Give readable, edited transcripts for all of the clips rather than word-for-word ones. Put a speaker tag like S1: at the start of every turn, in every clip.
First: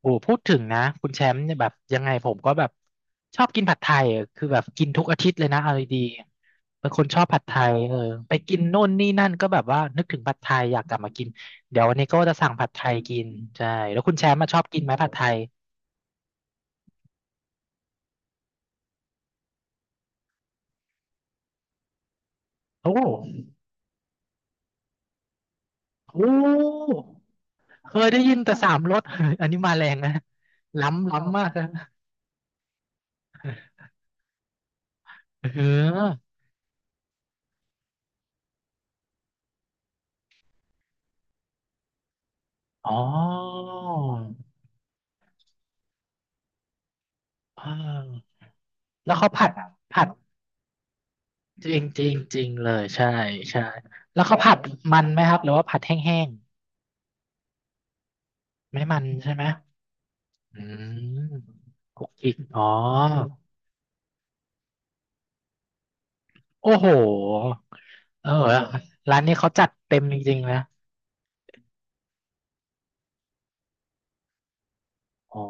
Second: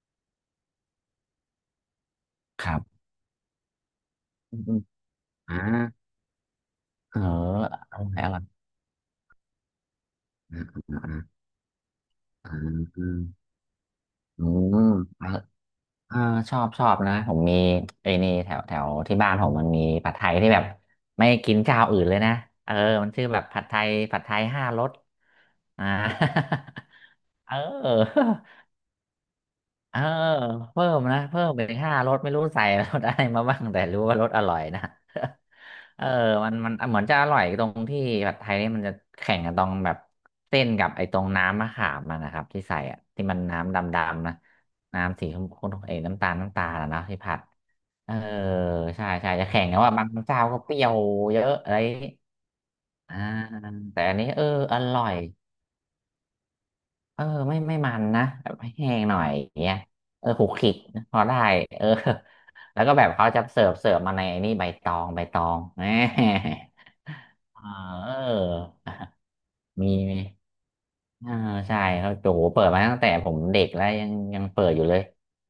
S1: โอ้พูดถึงนะคุณแชมป์เนี่ยแบบยังไงผมก็แบ
S2: ค
S1: บ
S2: รับ
S1: ชอบกินผัดไทยอะคือแบ
S2: อื
S1: บ
S2: ม
S1: กินทุกอาทิตย์เล
S2: อ
S1: ย
S2: อ่า
S1: นะเอาดีๆเป็นคน
S2: เอ
S1: ช
S2: อ
S1: อบผัดไทยเออ
S2: เอาไหน
S1: ไปกิ
S2: เอาะ
S1: นโน่นนี่นั่นก็แบบว่านึกถึงผัดไท
S2: อ่า
S1: ยอยากกลับมา
S2: อ่า
S1: กินเดี๋ยววันนี้ก็จะสั่
S2: อ่า
S1: งผั
S2: อื
S1: ดไท
S2: ม
S1: ย
S2: อื
S1: กิ
S2: ม
S1: นใช่แล้วคุณแชมป์มาชอบ
S2: เอ
S1: กิ
S2: อ
S1: นไหมผัดไทย
S2: เอาชอบ นะ ผมมีไอ้นี่แถว แถว ที่บ้าน ผม มันมี ผัดไทยที่ แบบ ไม่ กินเจ้าอื่น เลย นะ เออ
S1: โอ้
S2: มัน ชื่อ แบบ ผัดไทยห้ารสอ่า
S1: โห้
S2: เอ
S1: เคยได้ยิน
S2: อ
S1: แต่สามรส อันนี้มาแร
S2: เอ
S1: ง
S2: อ
S1: นะ
S2: เพิ่ม
S1: ล้ำ
S2: นะ
S1: ล้ำ
S2: เพิ่
S1: มาก
S2: มไป
S1: นะ
S2: ห้ารสไม่รู้ใส่รสอะไรมาบ้างแต่รู้ว่ารสอร่อยนะ
S1: เ
S2: เออ
S1: ออ
S2: มันเหมือนจะอร่อยตรงที่ผัดไทยนี่มันจะแข่งกันตรงแบบเส้นกับไอ้ตรงน้ำมะขามมันนะครับที่ใส่
S1: อ๋อ
S2: อะที่มันน้ำดำๆนะน้ำสีชมพูเอ้ยน้ำตาลน้ำตาลนะเนาะที่ผัด
S1: เอ่า
S2: เออใช่
S1: แล้วเขา
S2: ใช่
S1: ผั
S2: จะ
S1: ด
S2: แข่งกันว่า
S1: ผั
S2: บาง
S1: ด
S2: เจ้าก็เปรี้ยวเยอะ
S1: จ
S2: อะ
S1: ริ
S2: ไร
S1: ง
S2: อย่าง
S1: จริ
S2: งี้
S1: งจริงเลยใช่
S2: อ่า
S1: ใช่
S2: แต่อัน
S1: แล้ว
S2: นี้
S1: เขาผัด
S2: อ
S1: มั
S2: ร่
S1: น
S2: อย
S1: ไหมครับหรือว่าผัดแห้ง
S2: ไม่ไม่มันนะแบบ
S1: ๆไม่
S2: แห้
S1: มั
S2: ง
S1: น
S2: หน่อ
S1: ใช่
S2: ย
S1: ไหม
S2: อย่างเงี้ยขูก
S1: อื
S2: ขลิกพ
S1: ม
S2: อได้เออ
S1: คลุกกีกอ๋อ
S2: แล้วก็แบบเขาจะเสิร์ฟมาในนี่ใบตองแหม
S1: โอ้โห
S2: เอ
S1: เออ
S2: อ
S1: ร้านนี้เขาจัด
S2: มี
S1: เต็มจ
S2: มี
S1: ริงๆนะ
S2: เออใช่เขาโจเปิดมาตั้งแต่ผมเด็กแล้วยังเปิดอยู่เลย
S1: อ๋อ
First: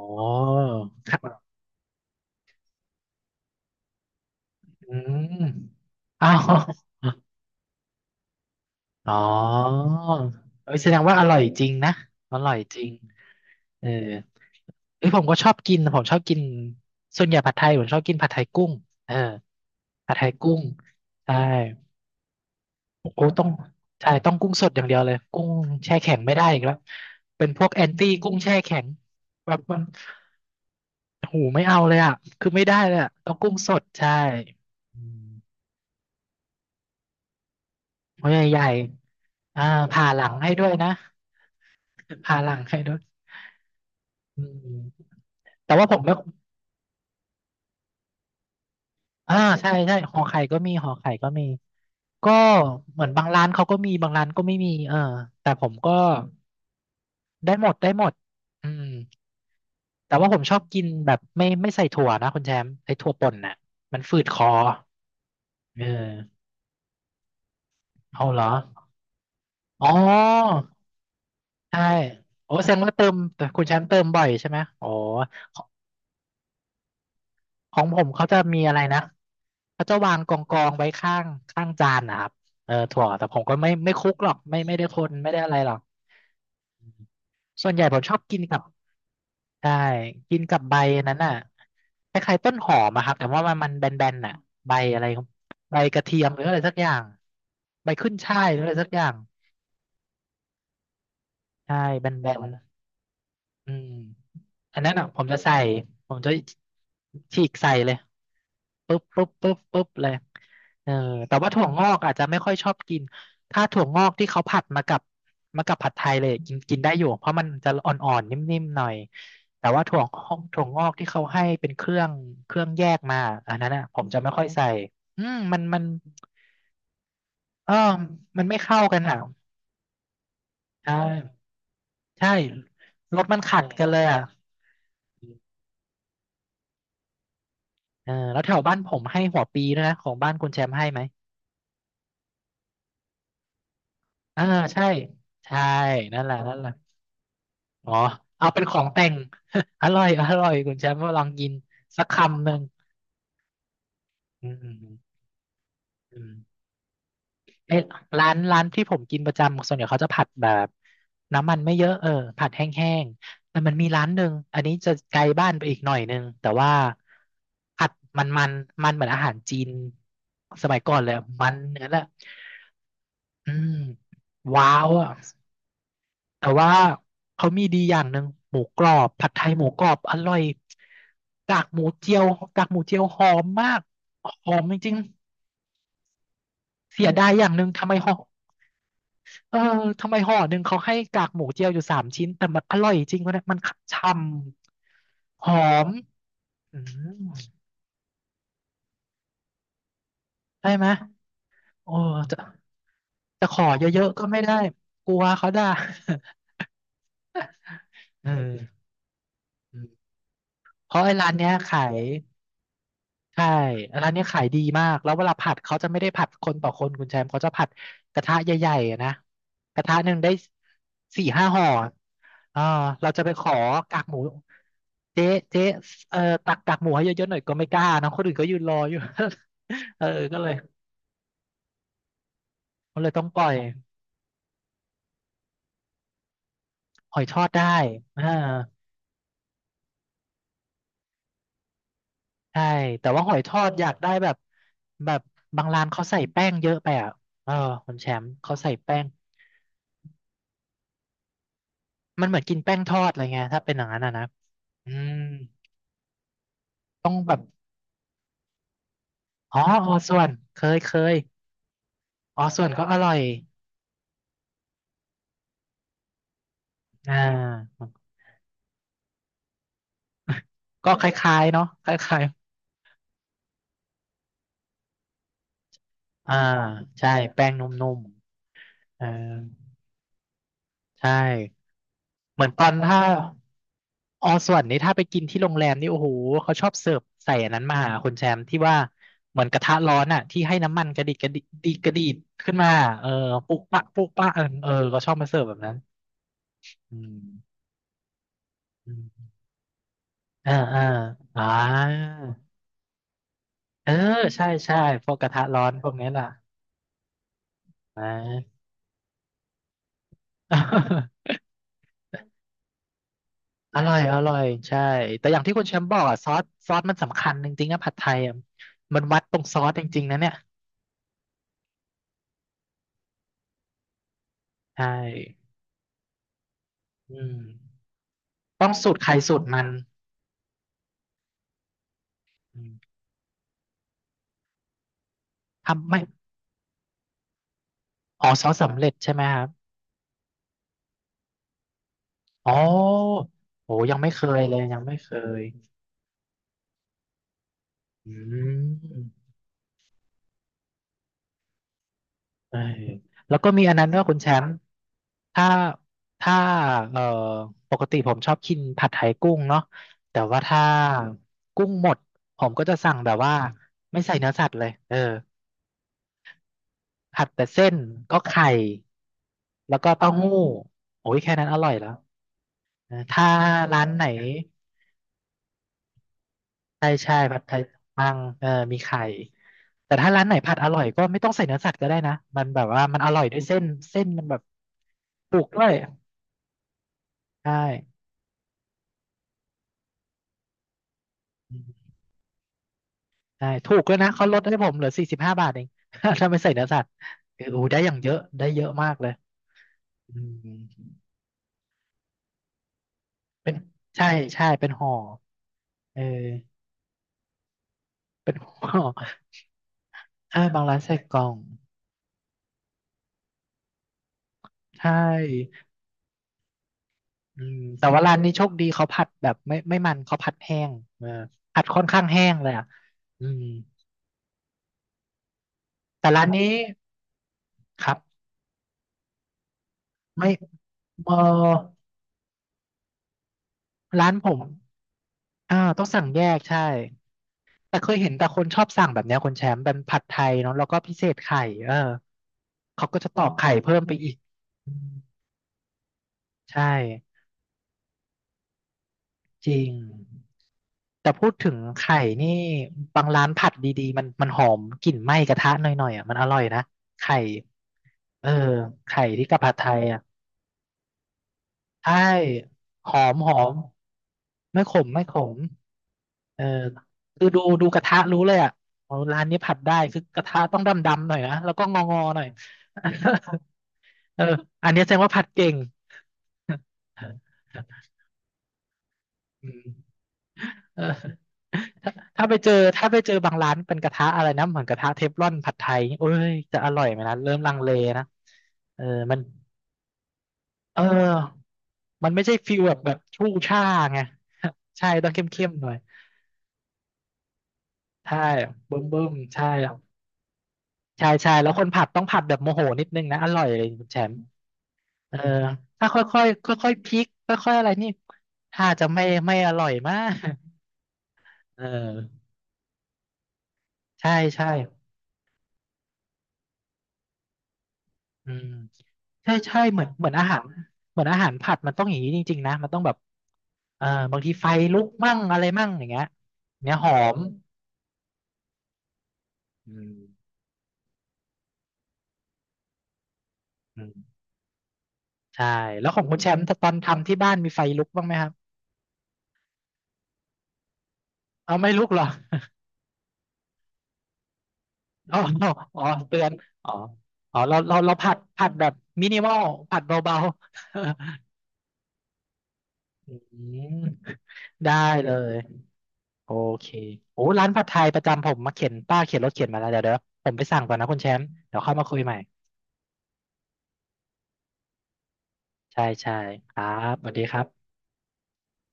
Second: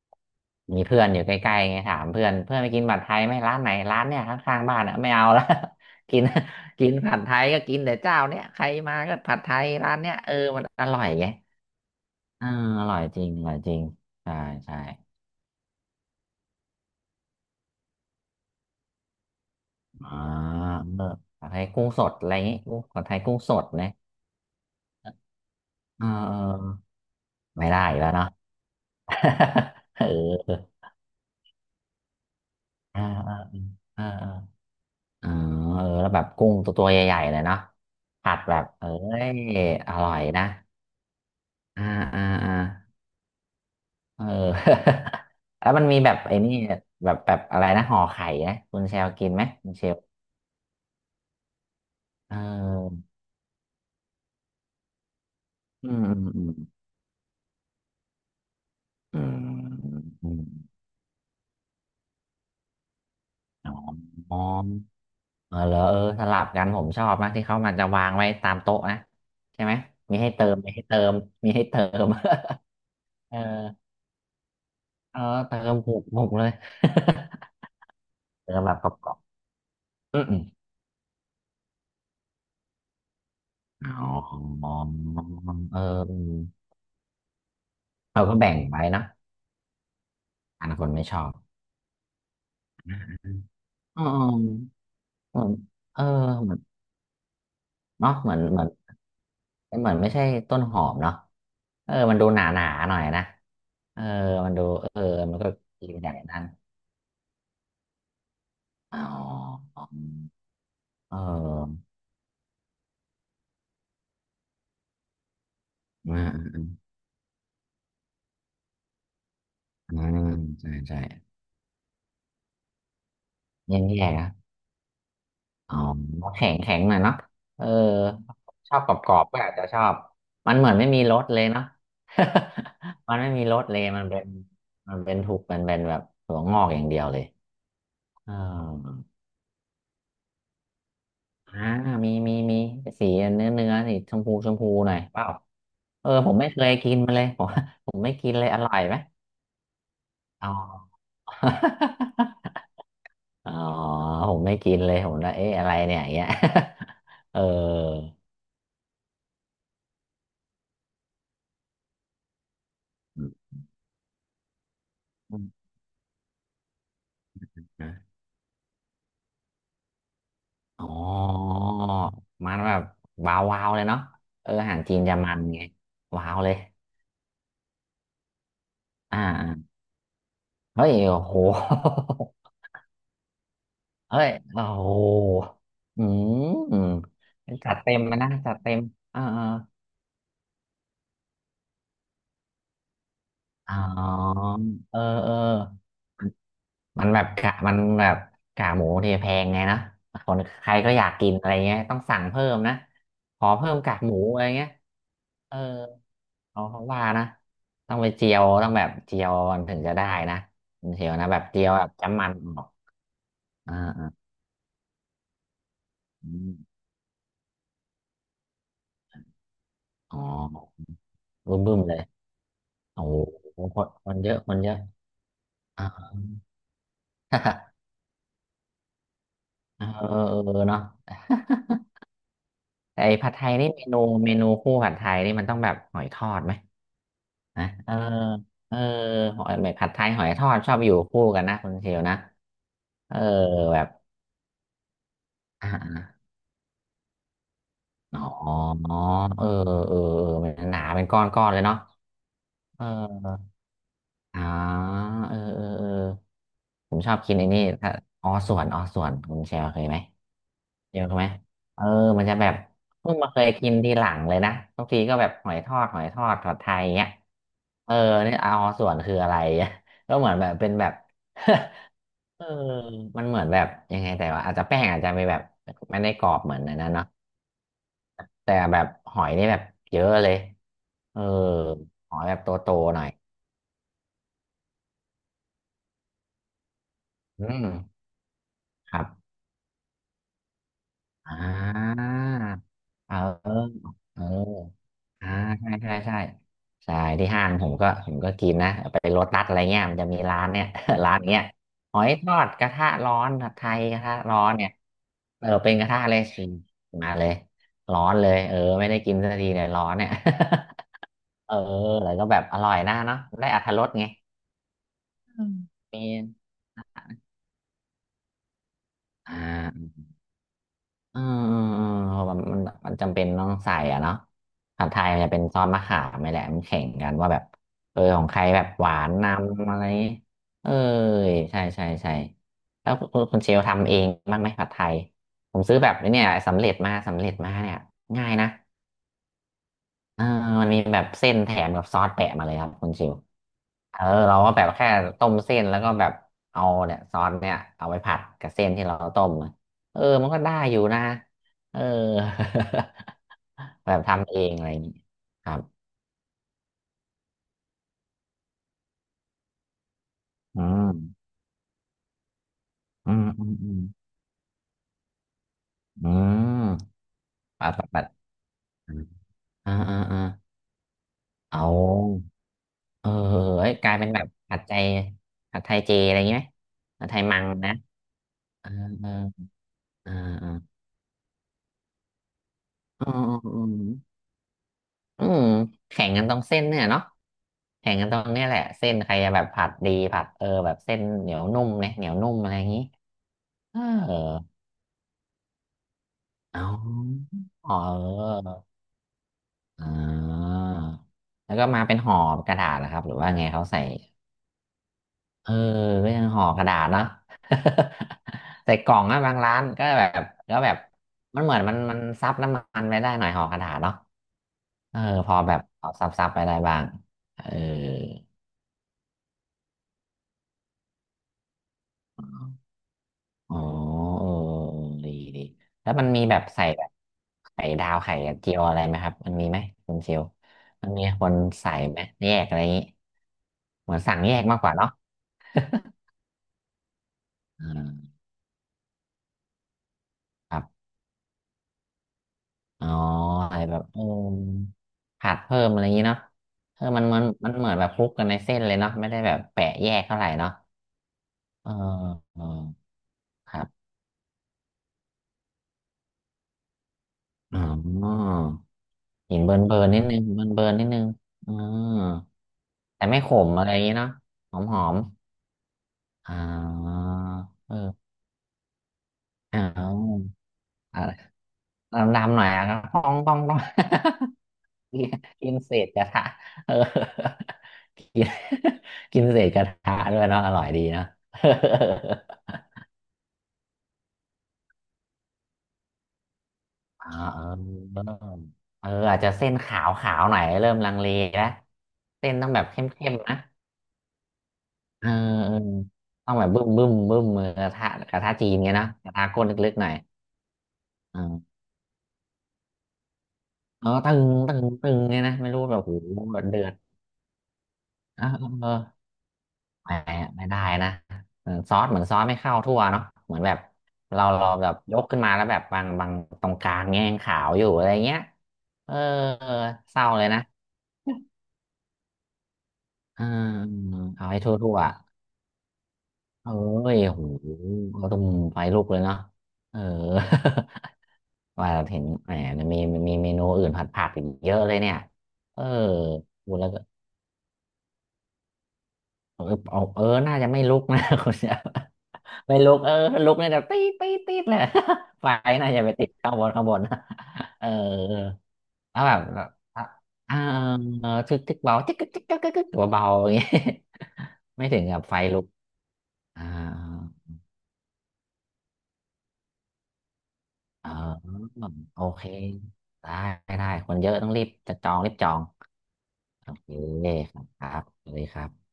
S2: มีเพื่อน
S1: ค
S2: อยู่
S1: รั
S2: ใก
S1: บ
S2: ล้ๆไงถามเพื่อนเพื่อนไปกินผัดไทยไหมร้านไหนร้านเนี่ยข้างๆบ้าน
S1: อื
S2: อ่ะไม่เอาแล้ว
S1: ม
S2: กิน
S1: อ้าว
S2: กินผัดไทยก็กินแต่เจ้าเนี้ยใครมา
S1: อ๋
S2: ก็ผัดไทย
S1: อ
S2: ร้านเนี้ยมัน
S1: เอ้ย
S2: อ
S1: แสด
S2: ร่
S1: ง
S2: อย
S1: ว่าอ
S2: ไง
S1: ร่อยจริงนะอ
S2: อ่า
S1: ร่อยจ
S2: อ
S1: ริง
S2: ร่อยจริงอร่อยจริง
S1: เออ
S2: ใช่ใช่
S1: เอ้ยผมก็ชอบกินผมชอบกินส่วนใหญ่ผัดไทยผมชอบกินผัดไทยกุ้งเออ
S2: อ่า
S1: ผัดไทยกุ้ง
S2: เออ
S1: ใช่
S2: ผัดไทยกุ้งสดอะไรอย่างงี้กุ้งผัดไทย
S1: โอ้
S2: กุ้ง
S1: ต้อง
S2: สดนะ
S1: ใช่ต้องกุ้งสดอย่างเดียวเลยกุ้งแช่
S2: เออ
S1: แข็ง
S2: เ
S1: ไม่ได้อีก
S2: อ
S1: แล้ว
S2: อ
S1: เป็นพว
S2: ไม่
S1: ก
S2: ได้
S1: แอน
S2: อีก
S1: ตี้
S2: แล้วเนาะ
S1: กุ้งแช่แข็งแบบมัน
S2: เออ
S1: หูไม่เอาเลยอ่ะคือไม่ได้เลย
S2: อ่า
S1: อ่ะต้
S2: อ่า
S1: องกุ้งสด
S2: อ่า
S1: ใช่อืม
S2: อ่าอ๋อเออแล้วแบบกุ้งตัวใหญ่ๆเลยเนาะ
S1: หัว
S2: ผัดแบ
S1: ใหญ่
S2: บเอ้ย
S1: ๆอ่า
S2: อ
S1: ผ่า
S2: ร่อ
S1: ห
S2: ย
S1: ลัง
S2: นะ
S1: ให้ด้วยนะ
S2: อ่าอ่า
S1: ผ่าหลั
S2: อ่า
S1: งให้ด้วย
S2: เออ
S1: อืม
S2: แล้
S1: แต่
S2: วมัน
S1: ว่าผ
S2: มี
S1: ม
S2: แบ
S1: ไม่
S2: บไอ้นี่แบบอะไรนะห่อไข่นะคุณเชลกิน
S1: อ่า
S2: ไหม
S1: ใช่
S2: คุณเช
S1: ใช่
S2: ล
S1: หอไข่ก็มีหอไข่ก็มี
S2: เ
S1: ก็
S2: ออ
S1: เหมือนบางร้านเขาก็มีบางร้านก็ไม่มีเออแต่ผม
S2: อื
S1: ก็
S2: มอืม
S1: ได้หมดได้หมดอืม
S2: อืมอืม
S1: แต่
S2: อื
S1: ว่าผมชอบ
S2: ม
S1: กินแบบไม่ใส่ถั่วนะคุณแชมป์ไอ้ถั่วป่นน่ะมันฝืดค
S2: อ๋อ
S1: อ
S2: เออเหรอ
S1: เอ
S2: สลั
S1: อ
S2: บกันผมชอบมากที่เขามันจะวาง
S1: เอา
S2: ไว้
S1: เหร
S2: ตา
S1: อ
S2: มโต๊ะนะใช่ไหม
S1: อ๋อ
S2: มีให้เติมมีให้เติมมีให้เติ
S1: ใช่
S2: ม
S1: โอ้แสดงว่าเติม
S2: เ
S1: แต่คุณแชมป์
S2: ออ
S1: เติมบ่อยใช่ไหมโอ้
S2: เออเติมหกหกเลย
S1: ของผมเขาจะ
S2: เติ
S1: มี
S2: มแบ
S1: อะ
S2: บ
S1: ไร
S2: ก
S1: นะ
S2: รอบ
S1: เขาจะวา
S2: ๆ
S1: ง
S2: อื
S1: กอง
S2: ม
S1: กองไว้ข้างจานนะครับเออถั่วแต่ผมก็ไม่
S2: ๆ
S1: ไม่ค
S2: อ๋อ
S1: ลุกหรอกไม่ได้คนไม่ได้อะไรหร
S2: เ
S1: อก
S2: ออ
S1: ส่วนใหญ่ผมชอบ
S2: เราก็
S1: กิน
S2: แบ่
S1: กั
S2: ง
S1: บ
S2: ไว้นะ
S1: ใช่กินกับ
S2: อัน
S1: ใบ
S2: คนไม่ช
S1: นั้น
S2: อ
S1: น่ะ
S2: บ
S1: คล้ายๆต้นหอมอะครับแต่ว่ามันมัน
S2: อื
S1: แบนๆน่ะ
S2: มเ
S1: ใบอะไรครับ
S2: หมือน
S1: ใบก
S2: เออ
S1: ระเทียมหรือ
S2: เห
S1: อะ
S2: มือ
S1: ไร
S2: น
S1: สักอย่าง ใบขึ้
S2: เนาะ
S1: น
S2: เหมือ
S1: ฉ่า
S2: น
S1: ยห
S2: เห
S1: รือ
S2: มือ
S1: อะ
S2: น
S1: ไรสักอย่าง
S2: เหมือนไม่ใช่ต้นหอมเนาะ
S1: ใช่แบน
S2: มันดูหนาหนาหน่อยนะ
S1: ๆอืม
S2: เออมันดู
S1: อันนั้นอ่ะผม
S2: มั
S1: จะ
S2: นก็
S1: ใส่
S2: กินอ
S1: ผ
S2: ย่าง
S1: มจะ
S2: นั้น
S1: ฉีกใส่เลยปุ๊
S2: อ๋อ
S1: บปุ๊บปุ๊บ
S2: เอ
S1: ปุ๊บเลย
S2: อ
S1: เออ
S2: อ
S1: แต่ว่าถั่วง
S2: า
S1: อกอาจจะไม่ค่อยชอบกินถ้าถั่วงอกที่เขาผัดมากับมากับผัดไทยเลยกินกินได้อยู่เพราะมันจะอ่อนๆนิ่มๆหน่อยแต่ว่าถั่ว
S2: อ่า
S1: งอกถั่ว
S2: ใช่
S1: งอก
S2: ใช่
S1: ที่เขาให้เป็นเครื่องเครื่องแยกมาอันนั้
S2: แ
S1: นอ่ะผม
S2: ย่
S1: จะ
S2: ๆนะ
S1: ไม่ค่อยใส่อืมมัน
S2: อ๋อ
S1: มัน
S2: แข็งแข็งหน่อยเนาะเออ
S1: เออมันไม่
S2: ชอ
S1: เข้า
S2: บก
S1: กัน
S2: ร
S1: อ่ะ
S2: อบๆก็อาจจะชอบมันเหมือนไม่
S1: ใช่
S2: มีรสเลยเนาะ
S1: ใช่
S2: มั
S1: ร
S2: น
S1: ส
S2: ไม่
S1: มัน
S2: มีร
S1: ขัด
S2: สเลย
S1: กันเลย
S2: มัน
S1: อ่ะ
S2: เป็นมันเป็นถูกเป็นเป็นแบบถั่วงอกอย่างเดียวเลย
S1: เออ
S2: เออ
S1: แล้วแถวบ้านผมให้หัวปีด้วยนะของบ้านคุณแชมป์ให้ไหม
S2: อ่ามีมีมีสีเนื้อเนื้อสีชมพู
S1: อ่า
S2: ชมพู
S1: ใช่
S2: หน่อยเปล่า
S1: ใช่นั่น
S2: ผ
S1: แห
S2: ม
S1: ละ
S2: ไม่
S1: นั่
S2: เค
S1: นแห
S2: ย
S1: ละ
S2: กินมาเลยผม ผ
S1: อ๋อ
S2: มไม่กินเล
S1: เอา
S2: ยอ
S1: เป็น
S2: ร่
S1: ข
S2: อย
S1: อง
S2: ไหม
S1: แต่ง อร่อยอร่
S2: อ๋
S1: อ
S2: อ
S1: ยคุณแชมป์ว่าลองกินสักคำหนึ่ง
S2: อ๋อผม
S1: อื
S2: ไม่กินเลย
S1: ม
S2: ผมนะเอ๊ะอะไรเนี่ยอย่างเงี้
S1: อื
S2: ย
S1: ม
S2: เออ
S1: เอ๊ะร้านร้านที่ผมกินประจำส่วนใหญ่เขาจะผัดแบบน้ำมันไม่เยอะเออผัดแห้งๆแต่มันมีร้านหนึ่งอันนี้จะไกล
S2: อื
S1: บ้านไป
S2: ม
S1: อีกหน่อยหนึงแต่ว่าผัด
S2: นะ
S1: มันมันเหมือนอาหารจีนสมัย
S2: อ๋อ
S1: ก่อนเลยมันอย่างนั้นแหละ
S2: มันแบบวาว
S1: อื
S2: วาว
S1: ม
S2: เลยเนาะอา
S1: ว้า
S2: หาร
S1: ว
S2: จีน
S1: อ่ะ
S2: จะมันไงว้าว
S1: แต่
S2: เลย
S1: ว่าเขามีดีอย่างหนึ่งหมูกรอบ
S2: อ่า
S1: ผัดไท
S2: อ่า
S1: ยหมูกรอบอร่อย
S2: เฮ้ยโอ้โห
S1: กากหมูเจียวกากหมูเจียวหอมมาก
S2: เฮ้ย
S1: หอ
S2: โอ้
S1: ม
S2: โ
S1: จริง
S2: หอืมอืม
S1: ๆเสียดายอย่างหนึ่ง
S2: จัด
S1: ทำไม
S2: เต็ม
S1: ห่อ
S2: มานะจัดเต็มอ่าอ่า
S1: เออทำไมห่อหนึ่งเขาให้กากหมูเจียวอยู่สามชิ้นแต่มันอร่อยจริงวะเนี่ยมัน
S2: อ๋
S1: ช่
S2: อเออเออ
S1: ำหอมอืม
S2: มันแบบกะหมูเทีแพงไงนะคนใค
S1: ได้
S2: ร
S1: ไหม
S2: ก็อยากกินอะไรเงี้ย
S1: โอ้
S2: ต้องสั่งเพิ่ม
S1: จะ
S2: นะข
S1: จะ
S2: อ
S1: ขอ
S2: เพิ่ม
S1: เย
S2: กาก
S1: อะ
S2: หมู
S1: ๆก็
S2: อะ
S1: ไม่
S2: ไร
S1: ได้
S2: เงี้ย
S1: กลัวเขา
S2: เออ
S1: ด่า
S2: เขาว่านะต้องไป เจี
S1: เอ
S2: ยว
S1: อ
S2: ต้องแบบเจียวมันถึงจะได้นะ
S1: เพราะ
S2: เจีย
S1: ไอ้
S2: วนะ
S1: ร้าน
S2: แบบ
S1: เนี้ย
S2: เจียว
S1: ขา
S2: แบบ
S1: ย
S2: จ้ำมันออก
S1: ใช่
S2: อ่าอา
S1: ร้านเนี้ยขายดีมากแล้วเวลาผัดเขาจะไม่ได้ผัด
S2: อ
S1: คนต่
S2: ม
S1: อคนคุณแชมป์เขาจะผัดกระทะใหญ่ๆอะนะกระทะหนึ่ง
S2: อ๋อ
S1: ได้สี่ห้า
S2: บึ้ม
S1: ห่อ
S2: บึ้มเลย
S1: อ่า
S2: โอ้
S1: เรา
S2: โห
S1: จะไปขอกาก
S2: ค
S1: ห
S2: น
S1: มู
S2: เยอะคนเยอะ
S1: เจ๊เจ๊
S2: อ่า
S1: เอ่อตักกากหมูให้เยอะๆหน่อยก็ ไม่กล้าเนอะคนอื่นก็ยืนรออยู่
S2: เออ
S1: เอ
S2: เอ
S1: อ
S2: อ
S1: ก็เลย
S2: เนาะ
S1: ก็
S2: แต่
S1: เลย
S2: ไอ้
S1: ต้อง
S2: ผัด
S1: ป
S2: ไท
S1: ล่อ
S2: ย
S1: ย
S2: นี่เมนูคู่ผัดไทยนี่มันต้องแบบหอยทอดไหม
S1: หอยทอดได้
S2: นะเออ
S1: อ่า
S2: เออหอยแบบผัดไทยหอยทอดชอบอยู่คู่กันนะคุณเชลนะ
S1: ใช่แต่
S2: เออ
S1: ว่าหอยทอด
S2: แบ
S1: อ
S2: บ
S1: ยากได้แบบแบบบาง
S2: อ่
S1: ร้านเขาใส่
S2: า
S1: แป้งเยอะไปอ่ะเออคุณแช
S2: อ๋
S1: ม
S2: อ
S1: ป์เขาใส่
S2: เออ
S1: แป้ง
S2: เออเออมันหนาเป็นก้อนๆเลยเนาะ
S1: มันเหมือนกินแป้งทอดอะไร
S2: เออ
S1: เงี้ยถ้าเป็นอย่างนั้นอะนะ
S2: อ๋อ
S1: อืม
S2: เออเออเออผม
S1: ต้
S2: ช
S1: อง
S2: อบ
S1: แบ
S2: กิน
S1: บ
S2: ไอ้นี่ถ้าออส่วน ออส่วนคุณเช
S1: อ๋อ
S2: ลเคย
S1: ออ
S2: ไหม
S1: ส่วนเคยเค
S2: เดี๋ยว
S1: ย
S2: ถูกไหมเออมันจะ
S1: ออ
S2: แบบ
S1: ส่วนก็อร่
S2: เพิ่
S1: อ
S2: ง
S1: ย
S2: มาเคยกินทีหลังเลยนะบางทีก็แบบหอยทอดผัดไทยเงี้ย
S1: อ่า
S2: เออเนี่ยเอาส่วนคืออะไร ก็เหมือนแบบเป็นแบ
S1: ก็
S2: บ
S1: คล้ายๆเนาะคล้าย
S2: เออมันเหมือนแบบยังไงแต่ว่าอาจจะแป้งอาจจะไม่แบบไม่ได้ก
S1: ๆ
S2: รอ
S1: อ่า
S2: บเหมือนอันนั้นเนาะ
S1: ใช่แป้งนุ่ม
S2: แต่แบบ
S1: ๆเออ
S2: หอยนี่แบบเยอะเลย
S1: ใช่
S2: เออหอยแบบ
S1: เหมือนตอ
S2: โต
S1: น
S2: ๆห
S1: ถ้า
S2: น่อย
S1: ออส่วนนี้ถ้าไปกินที่โรงแรมนี่โอ้โหเขาชอบเสิร์ฟใส่
S2: อื
S1: อันนั้น
S2: ม
S1: มาหาคุณแชมป์ที่ว่า
S2: ครับ
S1: เหมือนกระทะร้อนอ่ะที่ให้น้ำมันกระดิดกระ
S2: อ่
S1: ดิดดีกระดิ
S2: า
S1: ดขึ้นมาเออ
S2: เออ
S1: ปุ๊กปะปุ๊ก
S2: เออ
S1: ปะเออเออเขาชอบมา
S2: อ่า
S1: เสิร์ฟแบบ
S2: ใช่
S1: นั้น
S2: ใช่ใช่ใช่
S1: อืม
S2: ที่ห้างผมก็ผมก็กินนะ
S1: อ
S2: ไปโล
S1: ม
S2: ตัสอะไรเงี้ยมันจะมีร้าน
S1: อ่า
S2: เนี่ย
S1: อ่า
S2: ร้านเนี้
S1: อ่า
S2: ยหอยทอดกระทะร้อนผัดไทย
S1: เออ
S2: กระทะร้อ
S1: ใช่
S2: นเนี่ย
S1: ใช่พวกกระทะร้อ
S2: เป็
S1: น
S2: นก
S1: พ
S2: ระ
S1: วก
S2: ทะ
S1: นี้
S2: เลย
S1: น่ะ
S2: สิมาเลย
S1: อ
S2: ร้อนเลย
S1: ะ
S2: ไม่ได้กินสักทีเนี่ยร้อนเนี่ย เออแล้วก็แบบอร่อยนะเนาะได้อรรถ
S1: อ
S2: รส
S1: ร่อย
S2: ไง
S1: อร่อยใช่แต่อย่างที่คุณแชมป์บอ
S2: มี
S1: กอ่ะซอสมันสำคัญจริงๆนะผัดไทยอ่ะมันวัด
S2: อ่
S1: ตรงซอสจ
S2: า
S1: ริงๆนะเนี่ย
S2: เออเออเออเพราะว่ามันจำเป็นต้องใส่อ่ะเนาะ
S1: ใช่
S2: ผัดไทยมันจะเป็นซอสมะขามไม่แหละมันแข่งกัน
S1: อื
S2: ว่าแบ
S1: ม
S2: บเออของใครแบ
S1: ต้
S2: บ
S1: อง
S2: ห
S1: สู
S2: วา
S1: ตรใค
S2: น
S1: ร
S2: น
S1: สูตรมัน
S2: ำอะไรอย่างงี้เออใช่ใช่ใช่
S1: อืม
S2: แล้วคุณเชลทำเองบ้างไหมผัดไทยผมซื้อแบ
S1: ทำ
S2: บ
S1: ไม่
S2: เนี่ยสำเร็จมาเนี่ย
S1: อ๋อ
S2: ง่าย
S1: ซ
S2: นะ
S1: อสสำเร็จใช่ไหมครับ
S2: เออมันมีแบบเส้นแถมกับซอสแปะมา
S1: อ๋
S2: เล
S1: อ
S2: ยครับคุณเชล
S1: โหยั
S2: เอ
S1: ง
S2: อ
S1: ไม่เค
S2: เรา
S1: ย
S2: ก็
S1: เล
S2: แบ
S1: ย
S2: บ
S1: ยัง
S2: แค่
S1: ไม่เค
S2: ต้มเส้น
S1: ย
S2: แล้วก็แบบเอาเนี่ยซอสเนี่ยเอาไป
S1: อื
S2: ผัดกับเส้นที่เรา
S1: ม
S2: ต้มอะเออมันก็ได้อยู่นะเออ
S1: เออ แล้วก็มีอันนั้น
S2: แบ
S1: ด้ว
S2: บ
S1: ยคุณแช
S2: ทำเอ
S1: ม
S2: ง
S1: ป์
S2: อะไรอย่างนี้ค
S1: ถ้า
S2: รับ
S1: ถ้าเอ่อปกติผมชอบกินผัดไทยกุ้งเนาะแต่ว่าถ้า
S2: อืม
S1: กุ้งหมดผมก็จะสั่งแบ
S2: อื
S1: บ
S2: ม
S1: ว่า
S2: อืมอืม
S1: ไม่ใส่เนื้อสัตว์เลยเออ
S2: อืม
S1: ผัดแต่
S2: ปั
S1: เส้
S2: ด
S1: น
S2: ปัดปั
S1: ก็
S2: ด
S1: ไข่
S2: อ่า
S1: แล้วก็
S2: อ่า
S1: เต้า
S2: อ่า
S1: หู้โอ้ยแค่นั้นอ
S2: เอ
S1: ร่อยแล้ว
S2: า
S1: เออ
S2: เออ
S1: ถ้า
S2: เอ้ย
S1: ร้า
S2: ก
S1: น
S2: ลาย
S1: ไหน
S2: เป็นแบบผัดใจผัดไทยเจอะไรอย่างงี้ไหม
S1: ใช่
S2: ผัด
S1: ใช่
S2: ไทยมั
S1: ผัด
S2: ง
S1: ไทย
S2: นะ
S1: มังเออ
S2: เออ
S1: มีไข่
S2: เอ
S1: แต่
S2: อ
S1: ถ้าร้านไหน
S2: เอ
S1: ผัดอร่
S2: อ
S1: อยก็ไม่ต้องใส่เนื้อสัตว์ก็ได้นะมันแบบว่ามัน
S2: เออ
S1: อร่อยด้วย
S2: อืม
S1: เส้
S2: อื
S1: น
S2: ม
S1: เส้นมันแบบ
S2: อืม
S1: ป
S2: อื
S1: ลูก
S2: ม
S1: ด้วย
S2: แข่งกันตรงเส้นเนี่ยเนาะ
S1: ใช
S2: แข่ง
S1: ่
S2: กันตรงเนี้ยแหละเส้นใครจะแบบผัดดีผัดเออแบบเส้นเหนียวนุ่มเนี่ยเหนียวนุ่มอะไรอย่างนี้
S1: ใช่ถู
S2: เอ
S1: กแล้วยนะ
S2: อ
S1: เขาลดให้ผมเหลือ45 บาทเอง ถ้าไม่ใส่เนื้อ
S2: เอา
S1: สัตว์เออโอ้
S2: อ๋
S1: ได้
S2: อ
S1: อย่างเยอะได้เยอะมากเลย
S2: เออ
S1: อืม
S2: อ่าแล้วก็มาเป็นห่อกระดาษนะครับหรือว่าไง
S1: เป็น
S2: เขาใส่
S1: ใช่ใช่เป็นห่อ
S2: เออ
S1: เออ
S2: ก็ยังห่อกระดาษเนาะ
S1: เป็น
S2: ใส่
S1: ห่อ
S2: กล่องนะบางร้านก็แบบ
S1: เออ
S2: ก็
S1: บาง
S2: แบ
S1: ร้า
S2: บ
S1: นใส่กล่อง
S2: มันเหมือนมันซับน้ำมันไปได้หน่อยห่อกระดาษเนาะ
S1: ใช่
S2: เออพอแบบพอซับซับไปได้บ้าง
S1: อื
S2: เอ
S1: มแต่ว่าร้า
S2: อ
S1: นนี้โชคดีเขาผัดแบบไม่มันเขาผัดแห้งเออผัดค่อนข้างแห้งเลยอ่ะอืม
S2: อ๋อเออเออดีดี แล้วมัน
S1: แต่
S2: มี
S1: ร้าน
S2: แบบ
S1: นี้
S2: ใส่แบบไข่
S1: ค
S2: ดา
S1: รั
S2: ว
S1: บ
S2: ไข่เจียวอะไรไหมครับมันมีไหมคุณเชล
S1: ไม่
S2: มันมี
S1: เออ
S2: คนใส่ไหมแยกอะไรอย่างนี้ เหมือน
S1: ร้าน
S2: สั่ง
S1: ผ
S2: แย
S1: ม
S2: กมากกว่าเนาะ
S1: อ่าต้องสั่งแยกใช่ แต่เคยเห็
S2: อ่า
S1: นแต่คนชอบสั่งแบบเนี้ยคนแชมป์เป็นผัดไทยเนาะ
S2: ครั
S1: แล้
S2: บ
S1: วก็พิเศษไข่เออ
S2: อ๋
S1: เขา
S2: อ
S1: ก็จะตอกอไข่
S2: ใส่
S1: เพิ่
S2: แบ
S1: ม
S2: บ
S1: ไป
S2: เออ
S1: อีกอืม
S2: ผัดเพิ่มอะไรอย่างนี้เนาะ
S1: ใช่
S2: เออมันเหมือนแบบคลุกกันในเส้นเลยเนาะไม่ได้แบบ
S1: จริ
S2: แปะ
S1: ง
S2: แยกเท่าไหร่เนาะ
S1: แต่พูดถึง
S2: เออ
S1: ไข่นี่
S2: เออ
S1: บางร้านผัด
S2: ครับ
S1: ดีๆมันหอมกลิ่นไหม้กระทะหน่อยๆอ่ะมันอร่อยนะไข่
S2: อ๋อ
S1: เออไข่ที่กั
S2: เห็
S1: บ
S2: น
S1: ผัด
S2: เบิร์
S1: ไท
S2: นเบิ
S1: ย
S2: ร์นนิ
S1: อ่ะ
S2: ดนึงเบิร์นเบิร์นนิดนึงอื
S1: ใช่
S2: ม
S1: หอ
S2: แต่
S1: ม
S2: ไม่
S1: ห
S2: ข
S1: อ
S2: ม
S1: ม
S2: อะไรอย่างนี้เนาะหอ
S1: ไม่
S2: ม
S1: ข
S2: หอ
S1: ม
S2: ม
S1: ไม่ขม
S2: อ่
S1: เออ
S2: า
S1: คือดูดู
S2: เอ
S1: กระ
S2: อ
S1: ทะรู้เลยอ่ะอ๋อร้านนี้ผัด
S2: อ่า
S1: ได้คื
S2: ว
S1: อกระทะต้องด
S2: อ่
S1: ำๆหน่อยนะแล้วก็งองอ
S2: า
S1: หน่อย
S2: ดำๆหน่อยอ่ะป้องป้องป้อง
S1: เอออันนี้แส ด
S2: กิ
S1: ง
S2: น
S1: ว่าผัดเก่
S2: กิ
S1: ง
S2: นเศษกระทะเออ กินกินเศ
S1: อื
S2: ษก
S1: ม
S2: ระ ทะด้วยเนาะอร่อย
S1: เอ
S2: ดี
S1: อ
S2: เนาะ
S1: ถ้าถ้าไปเจอถ้าไปเจอบางร้านเป็นกระทะอะไรนะเหมือนกระทะเทฟลอนผัดไทยโอ้ยจะอร่อยไหม
S2: อ่า
S1: นะเริ่ม
S2: เออ
S1: ลังเล
S2: เริ่
S1: นะ
S2: ม
S1: เออ
S2: เออ
S1: มั
S2: อาจ
S1: น
S2: จะเส้นขาวขาวหน่อยเริ่ม
S1: เออ
S2: ลังเลแล้ว
S1: มันไม่
S2: เส้
S1: ใช่
S2: นต้อง
S1: ฟิ
S2: แบ
S1: ล
S2: บ
S1: แบบ
S2: เข้ม
S1: แบบ
S2: เข้ม
S1: ชู่
S2: นะ
S1: ช่าไง ใช่
S2: เอ
S1: ต้
S2: อ
S1: องเข้ม
S2: เออ
S1: ๆหน่อย
S2: ต้องแบบบึ้มบึ้มบึ้มมือกระทะก
S1: ใช่
S2: ระทะจีนไง
S1: เบิ่
S2: เน
S1: ม
S2: อะ
S1: เบิ่
S2: ก
S1: ม
S2: ระทะก้
S1: ใช่
S2: น
S1: ค
S2: ลึ
S1: รั
S2: ก
S1: บ
S2: ๆหน่อย
S1: ใช่ใช่แล้ว
S2: อ่า
S1: คนผัดต้องผัดแบบโมโหนิดนึงนะอร่อยเลยคุ
S2: เอ
S1: ณ
S2: อ
S1: แช
S2: ตึ
S1: มป์
S2: งตึงตึง
S1: เอ
S2: ไง
S1: อ
S2: นะไม่รู้แบบ
S1: ถ้า
S2: โห
S1: ค่อยค่อย
S2: แบบ
S1: ค่อย
S2: เดือ
S1: ค่อ
S2: ด
S1: ยๆพลิกค่อยค่อยอะไรนี่
S2: เออเอ
S1: ถ้า
S2: อ
S1: จะไม่อร่อย
S2: ไม่
S1: มาก
S2: ไม่ได้นะเออ
S1: เออ
S2: ซอสเหมือนซอสไม่เข้าทั่วเนาะเหมือนแบบ
S1: ใช่
S2: เรา
S1: ใช่
S2: เราแบบยกขึ้นมาแล้วแบบบางบางตรงกลางแง่งขาวอยู่อะไรเงี้ย
S1: อืม
S2: เออ
S1: ใช่ใช่เหมือน
S2: เศ
S1: เห
S2: ร้า
S1: มือน
S2: เล
S1: อา
S2: ย
S1: หา
S2: นะ
S1: รเหมือนอาหารผัดมันต้องอย่างนี้จริงๆนะมันต้องแบบ
S2: เออ
S1: เออบาง
S2: เอา
S1: ที
S2: ให้
S1: ไฟ
S2: ทั่วทั่
S1: ลุ
S2: ว
S1: กมั่งอะไรมั่งอย่างเงี้ย
S2: เอ้
S1: เนี่ยหอ
S2: ย
S1: ม
S2: โหเราต้องไปลุกเลยเนาะ
S1: อื
S2: เออ
S1: ม
S2: ว่าเห็นแหมมีมีเมนูอื่น
S1: อื
S2: ผัดผัก
S1: ม
S2: อีกเยอะเลยเนี่ย
S1: ใช่
S2: เออ
S1: แล้วของคุณแชมป์
S2: ดู
S1: ต
S2: แล้
S1: อ
S2: ว
S1: น
S2: ก็
S1: ทำที่บ้านมีไฟลุกบ้างไหมครับ
S2: เออเอาเออน่าจะไม่ลุกนะ คุณเนี่
S1: เอา
S2: ย
S1: ไม่ลุกเหรอ
S2: ไม่ลุกเออลุกเนี่ยจะตีดตีดตีดเลย
S1: อ๋อ
S2: ไฟน่า
S1: อ๋
S2: จะ
S1: อ
S2: ไปติด
S1: เตือ
S2: ข้า
S1: น
S2: งบนข้าง
S1: อ๋อ
S2: บน นะ
S1: อ๋อเรา
S2: เออ
S1: เราเราผัดแบบ
S2: แล้ว
S1: มิ
S2: แบ
S1: นิ
S2: บ
S1: มอล
S2: แบบ
S1: ผัด
S2: อ่ะ
S1: เบา
S2: เออ
S1: ๆ
S2: เออทึกทึกเบาทึกทึกทึกทึกทึกตัวเบาๆอ ย่าง
S1: อื
S2: งี้
S1: ม
S2: ไม่
S1: ได้
S2: ถึงกับ
S1: เล
S2: ไฟ
S1: ย
S2: ลุก
S1: โอ
S2: อ่า
S1: เคโอ้ร้านผัดไทยประจำผมมาเข็นป้าเข็นรถเข็นมาแล้วเดี๋ยวเดี๋ยวผมไปสั่งก่อนนะคุณแชมป์
S2: เออ
S1: เดี๋ยวเข้ามาคุย
S2: โอ
S1: ใหม่
S2: เคได้ได้ คนเยอะต้องรีบจะจองรีบจอง
S1: ใช่ใช่
S2: โอ
S1: ครั
S2: เค
S1: บ สวัสดีค
S2: ครั
S1: รั
S2: บค
S1: บ
S2: รับสวัสดีครับ